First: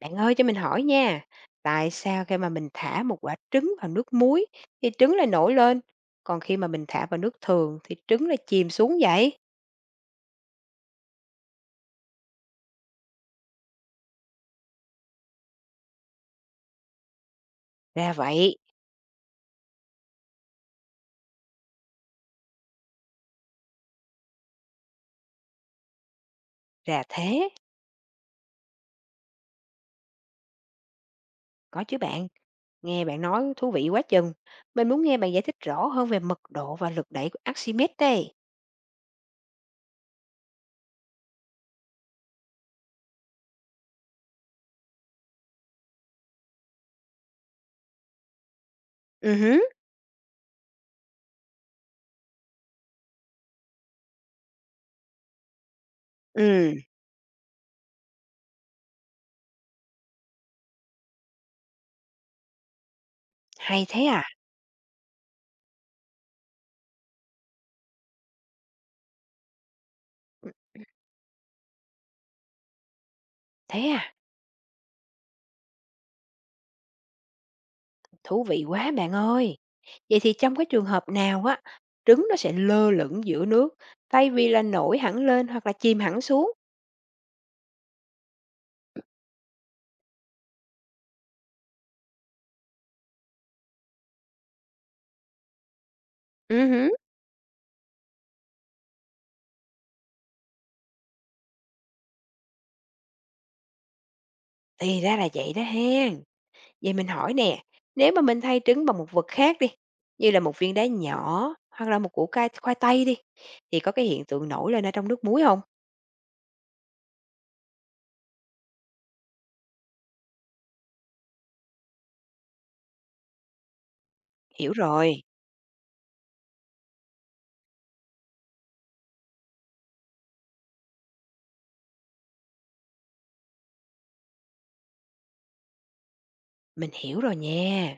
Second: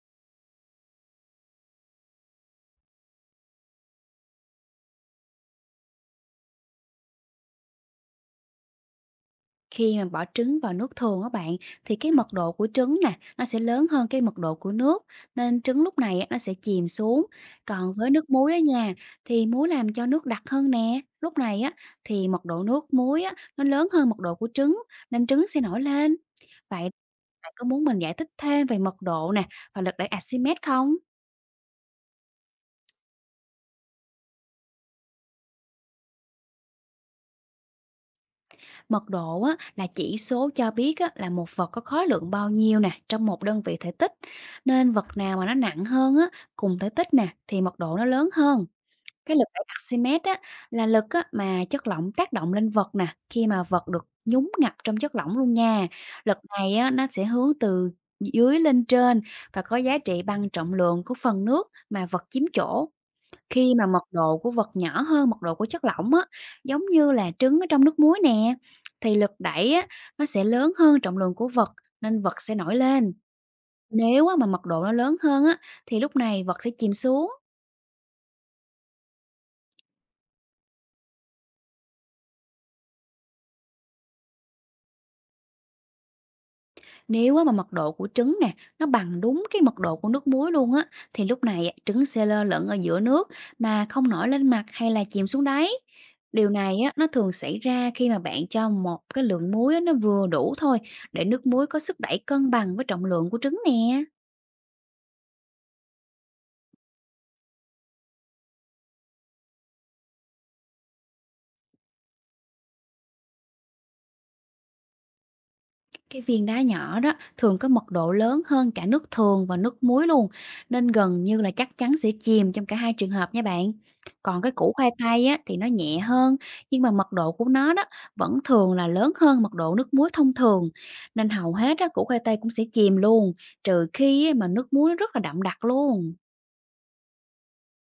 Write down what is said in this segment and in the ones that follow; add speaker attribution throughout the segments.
Speaker 1: Bạn ơi cho mình hỏi nha, tại sao khi mà mình thả một quả trứng vào nước muối thì trứng lại nổi lên, còn khi mà mình thả vào nước thường thì trứng lại chìm xuống vậy?
Speaker 2: Khi mà bỏ trứng vào nước thường á bạn, thì cái mật độ của trứng nè nó sẽ lớn hơn cái mật độ của nước, nên trứng lúc này á, nó sẽ chìm xuống. Còn với
Speaker 1: Ra
Speaker 2: nước muối
Speaker 1: vậy,
Speaker 2: á nha, thì muối làm cho nước đặc hơn nè. Lúc này á thì mật độ nước muối á nó lớn hơn mật độ của trứng, nên trứng sẽ nổi lên. Vậy
Speaker 1: ra thế,
Speaker 2: bạn có muốn mình giải thích thêm về mật độ nè và lực đẩy Archimedes không?
Speaker 1: có chứ bạn, nghe bạn nói thú vị quá chừng. Mình muốn nghe bạn giải thích rõ hơn về mật độ và lực đẩy của Archimedes đây.
Speaker 2: Mật độ á, là chỉ số cho biết á, là một vật có khối lượng bao nhiêu nè trong một đơn vị thể tích. Nên vật nào mà nó nặng hơn á, cùng thể tích nè thì mật độ nó lớn hơn.
Speaker 1: Ừ,
Speaker 2: Cái lực
Speaker 1: hứ,
Speaker 2: đẩy Archimedes á, là lực á, mà chất lỏng tác động lên vật nè khi mà vật được nhúng ngập trong chất lỏng luôn nha. Lực
Speaker 1: ừ,
Speaker 2: này á, nó sẽ hướng từ dưới lên trên và có giá trị bằng trọng lượng của phần nước mà vật chiếm chỗ. Khi
Speaker 1: hay
Speaker 2: mà mật
Speaker 1: thế à,
Speaker 2: độ của vật nhỏ hơn mật độ của chất lỏng á, giống như là trứng ở trong nước muối nè, thì lực đẩy á, nó sẽ
Speaker 1: ừ,
Speaker 2: lớn hơn trọng lượng của vật, nên vật sẽ nổi lên.
Speaker 1: thế à,
Speaker 2: Nếu á, mà mật độ nó lớn hơn á, thì lúc này vật sẽ chìm xuống.
Speaker 1: thú vị quá bạn ơi. Vậy thì trong cái trường hợp nào á, trứng nó sẽ lơ lửng giữa nước, thay vì là nổi hẳn lên hoặc là chìm hẳn xuống?
Speaker 2: Nếu á mà mật độ của trứng nè, nó bằng đúng cái mật độ của nước muối luôn á, thì lúc này á, trứng sẽ lơ lửng ở giữa nước mà không nổi lên mặt hay là chìm xuống đáy. Điều
Speaker 1: Ừ
Speaker 2: này
Speaker 1: hứm,
Speaker 2: á, nó thường xảy ra khi mà bạn cho một cái lượng muối á, nó vừa đủ thôi để nước muối có sức đẩy cân bằng với trọng lượng của trứng nè.
Speaker 1: thì ra là vậy đó hen. Vậy mình hỏi nè, nếu mà mình thay trứng bằng một vật khác đi, như là một viên đá nhỏ hoặc là một củ cai khoai tây đi, thì có cái hiện tượng nổi lên ở trong nước muối không?
Speaker 2: Cái viên đá nhỏ đó thường có mật độ lớn hơn cả nước thường và nước muối luôn, nên gần như là chắc chắn sẽ chìm trong cả hai trường hợp nha bạn. Còn cái củ
Speaker 1: Hiểu
Speaker 2: khoai
Speaker 1: rồi,
Speaker 2: tây á, thì nó nhẹ hơn, nhưng mà mật độ của nó đó vẫn thường là lớn hơn mật độ nước muối thông thường. Nên hầu hết á, củ khoai tây cũng sẽ chìm luôn, trừ khi á, mà nước muối nó rất là đậm đặc luôn.
Speaker 1: mình hiểu rồi nha.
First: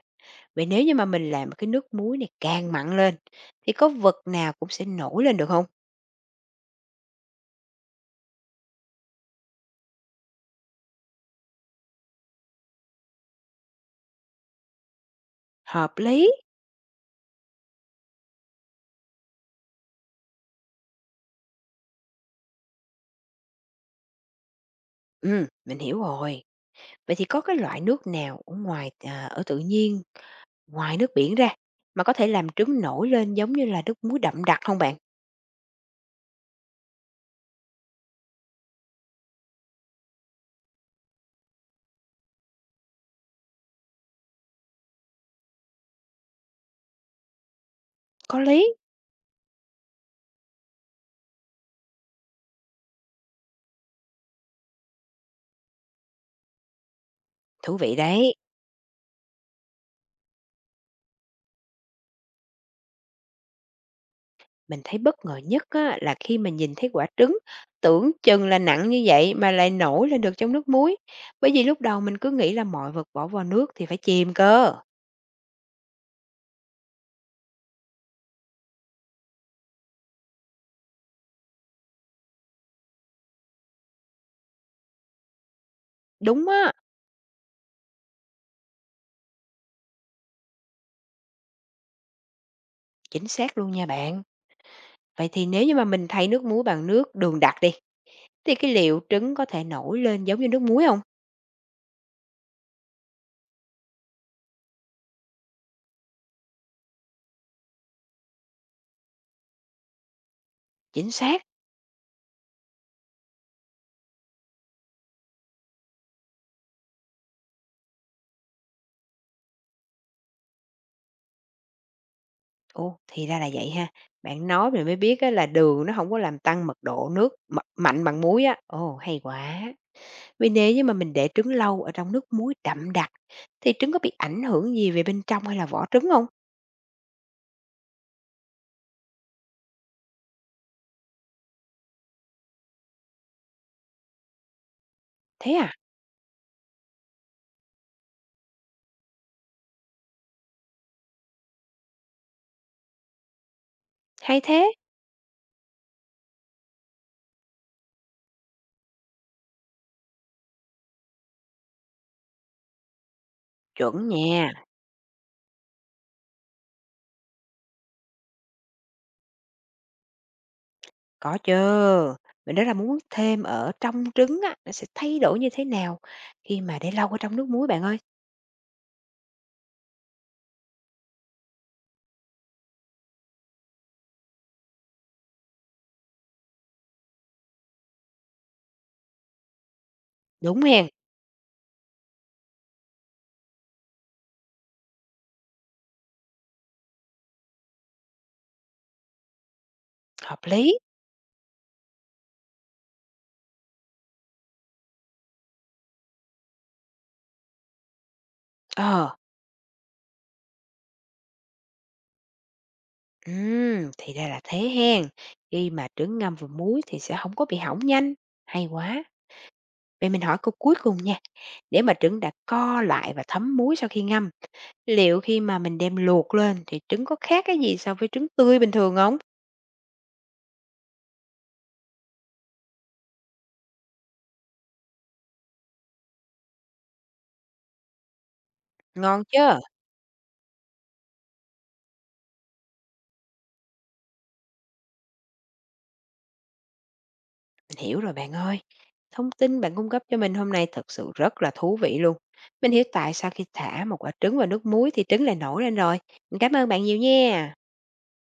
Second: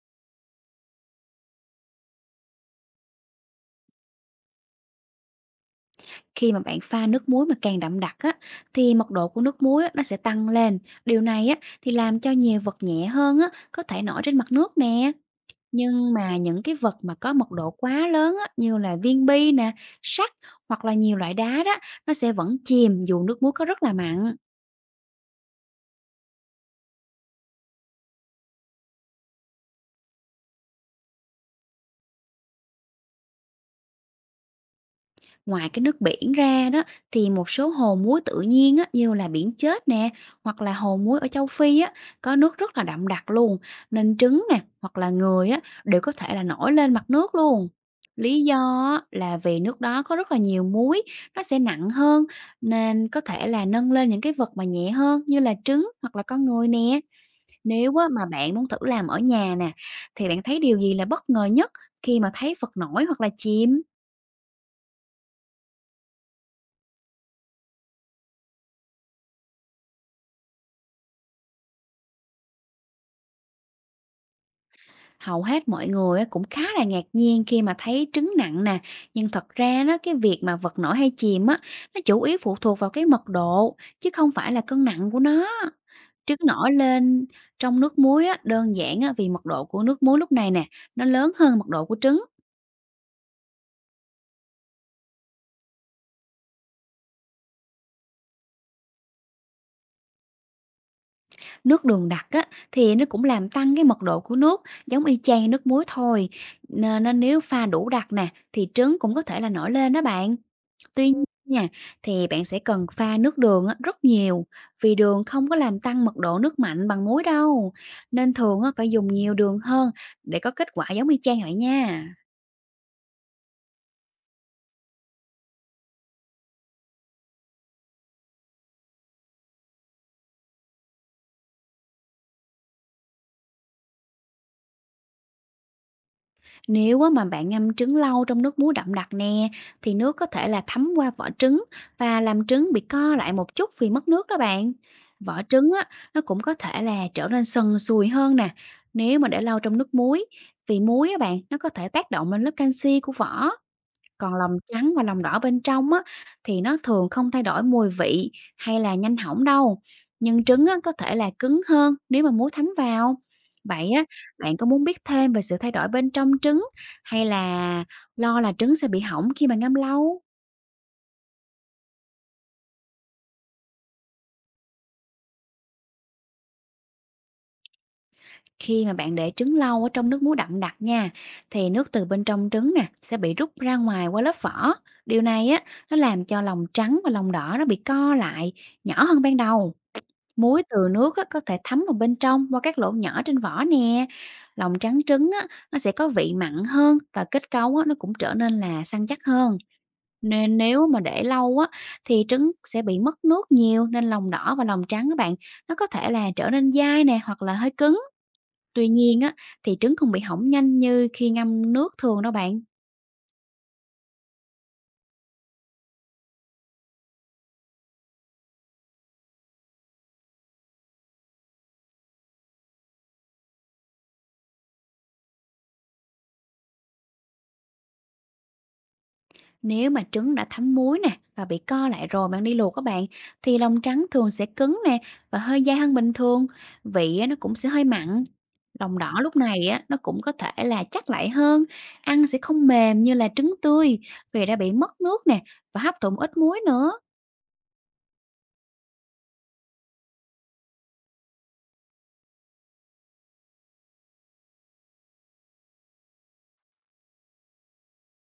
Speaker 1: Vậy nếu như mà mình làm cái nước muối này càng mặn lên, thì có vật nào cũng sẽ nổi lên được không?
Speaker 2: Khi mà bạn pha nước muối mà càng đậm đặc á, thì mật độ của nước muối á, nó sẽ tăng lên. Điều này á, thì làm cho nhiều vật nhẹ hơn á, có thể nổi trên mặt nước nè.
Speaker 1: Hợp
Speaker 2: Nhưng
Speaker 1: lý,
Speaker 2: mà những cái vật mà có mật độ quá lớn á, như là viên bi nè, sắt, hoặc là nhiều loại đá đó, nó sẽ vẫn chìm dù nước muối có rất là mặn.
Speaker 1: mình hiểu rồi. Vậy thì có cái loại nước nào ở ngoài, ở tự nhiên, ngoài nước biển ra, mà có thể làm trứng nổi lên giống như là nước muối đậm đặc không bạn?
Speaker 2: Ngoài cái nước biển ra đó thì một số hồ muối tự nhiên á, như là biển chết nè, hoặc là hồ muối ở châu Phi á, có nước rất là đậm đặc luôn, nên trứng nè hoặc là người á, đều có thể là nổi lên mặt nước luôn.
Speaker 1: Có
Speaker 2: Lý
Speaker 1: lý.
Speaker 2: do á, là vì nước đó có rất là nhiều muối, nó sẽ nặng hơn, nên có thể là nâng lên những cái vật mà nhẹ hơn như là trứng hoặc là con người nè.
Speaker 1: Thú
Speaker 2: Nếu
Speaker 1: vị
Speaker 2: á, mà
Speaker 1: đấy,
Speaker 2: bạn muốn thử làm ở nhà nè, thì bạn thấy điều gì là bất ngờ nhất khi mà thấy vật nổi hoặc là chìm?
Speaker 1: mình thấy bất ngờ nhất á, là khi mà nhìn thấy quả trứng, tưởng chừng là nặng như vậy mà lại nổi lên được trong nước muối. Bởi vì lúc đầu mình cứ nghĩ là mọi vật bỏ vào nước thì phải chìm cơ.
Speaker 2: Hầu hết mọi người á cũng khá là ngạc nhiên khi mà thấy trứng nặng nè, nhưng thật ra nó cái việc mà vật nổi hay chìm á, nó chủ yếu phụ thuộc vào cái mật độ chứ không phải là cân nặng của nó. Trứng
Speaker 1: Đúng
Speaker 2: nổi
Speaker 1: á,
Speaker 2: lên trong nước muối á, đơn giản á, vì mật độ của nước muối lúc này nè nó lớn hơn mật độ của trứng.
Speaker 1: chính xác luôn nha bạn. Vậy thì nếu như mà mình thay nước muối bằng nước đường đặc đi, thì cái liệu trứng có thể nổi lên giống như nước muối không?
Speaker 2: Nước đường đặc á, thì nó cũng làm tăng cái mật độ của nước giống y chang nước muối thôi, nên nếu pha đủ đặc nè thì trứng cũng có thể là nổi lên đó bạn. Tuy
Speaker 1: Chính
Speaker 2: nhiên
Speaker 1: xác.
Speaker 2: nha, thì bạn sẽ cần pha nước đường á, rất nhiều, vì đường không có làm tăng mật độ nước mạnh bằng muối đâu. Nên thường á, phải dùng nhiều đường hơn để có kết quả giống y chang vậy nha.
Speaker 1: Ồ, thì ra là vậy ha. Bạn nói mình mới biết á, là đường nó không có làm tăng mật độ nước mạnh bằng muối á. Ồ, hay quá. Vì nếu như mà mình để trứng lâu ở trong nước muối đậm đặc thì trứng có bị ảnh hưởng gì về bên trong hay là vỏ trứng không?
Speaker 2: Nếu á, mà bạn ngâm trứng lâu trong nước muối đậm đặc nè, thì nước có thể là thấm qua vỏ trứng và làm trứng bị co lại một chút vì mất nước đó bạn. Vỏ
Speaker 1: Thế
Speaker 2: trứng
Speaker 1: à?
Speaker 2: á, nó cũng có thể là trở nên sần sùi hơn nè nếu mà để lâu trong nước muối, vì muối á bạn nó có thể tác động lên lớp canxi của vỏ. Còn
Speaker 1: Hay
Speaker 2: lòng
Speaker 1: thế.
Speaker 2: trắng và lòng đỏ bên trong á, thì nó thường không thay đổi mùi vị hay là nhanh hỏng đâu. Nhưng trứng á, có thể là cứng hơn nếu mà muối thấm vào. Vậy á,
Speaker 1: Chuẩn nha.
Speaker 2: bạn có muốn biết thêm về sự thay đổi bên trong trứng hay là lo là trứng sẽ bị hỏng khi mà ngâm lâu?
Speaker 1: Có chưa? Mình rất là muốn thêm ở trong trứng á, nó sẽ thay đổi như thế nào khi mà để lâu ở trong nước muối bạn ơi.
Speaker 2: Khi mà bạn để trứng lâu ở trong nước muối đậm đặc nha, thì nước từ bên trong trứng nè sẽ bị rút ra ngoài qua lớp vỏ. Điều này á, nó làm cho lòng trắng và lòng đỏ nó bị co lại, nhỏ hơn ban đầu.
Speaker 1: Đúng
Speaker 2: Muối từ
Speaker 1: hen.
Speaker 2: nước á, có thể thấm vào bên trong qua các lỗ nhỏ trên vỏ nè. Lòng trắng trứng á, nó sẽ có vị mặn hơn và kết cấu á, nó cũng trở nên là săn chắc hơn.
Speaker 1: Hợp
Speaker 2: Nên
Speaker 1: lý.
Speaker 2: nếu mà để lâu á, thì trứng sẽ bị mất nước nhiều nên lòng đỏ và lòng trắng các bạn, nó có thể là trở nên dai nè hoặc là hơi cứng. Tuy
Speaker 1: Ờ.
Speaker 2: nhiên á, thì trứng không bị hỏng nhanh như khi ngâm nước thường đâu bạn.
Speaker 1: Ừm, thì ra là thế hen. Khi mà trứng ngâm vào muối thì sẽ không có bị hỏng nhanh. Hay quá. Vậy mình hỏi câu cuối cùng nha. Để mà trứng đã co lại và thấm muối sau khi ngâm, liệu khi mà mình đem luộc lên thì trứng có khác cái gì so với trứng tươi bình thường không?
Speaker 2: Nếu mà trứng đã thấm muối nè và bị co lại rồi bạn đi luộc các bạn, thì lòng trắng thường sẽ cứng nè và hơi dai hơn bình thường. Vị á, nó cũng sẽ hơi mặn. Lòng đỏ
Speaker 1: Ngon
Speaker 2: lúc này
Speaker 1: chớ?
Speaker 2: á nó cũng có thể là chắc lại hơn, ăn sẽ không mềm như là trứng tươi vì đã bị mất nước nè và hấp thụ một ít muối nữa.
Speaker 1: Mình hiểu rồi bạn ơi. Thông tin bạn cung cấp cho mình hôm nay thật sự rất là thú vị luôn. Mình hiểu tại sao khi thả một quả trứng vào nước muối thì trứng lại nổi lên rồi. Mình cảm ơn bạn nhiều nha.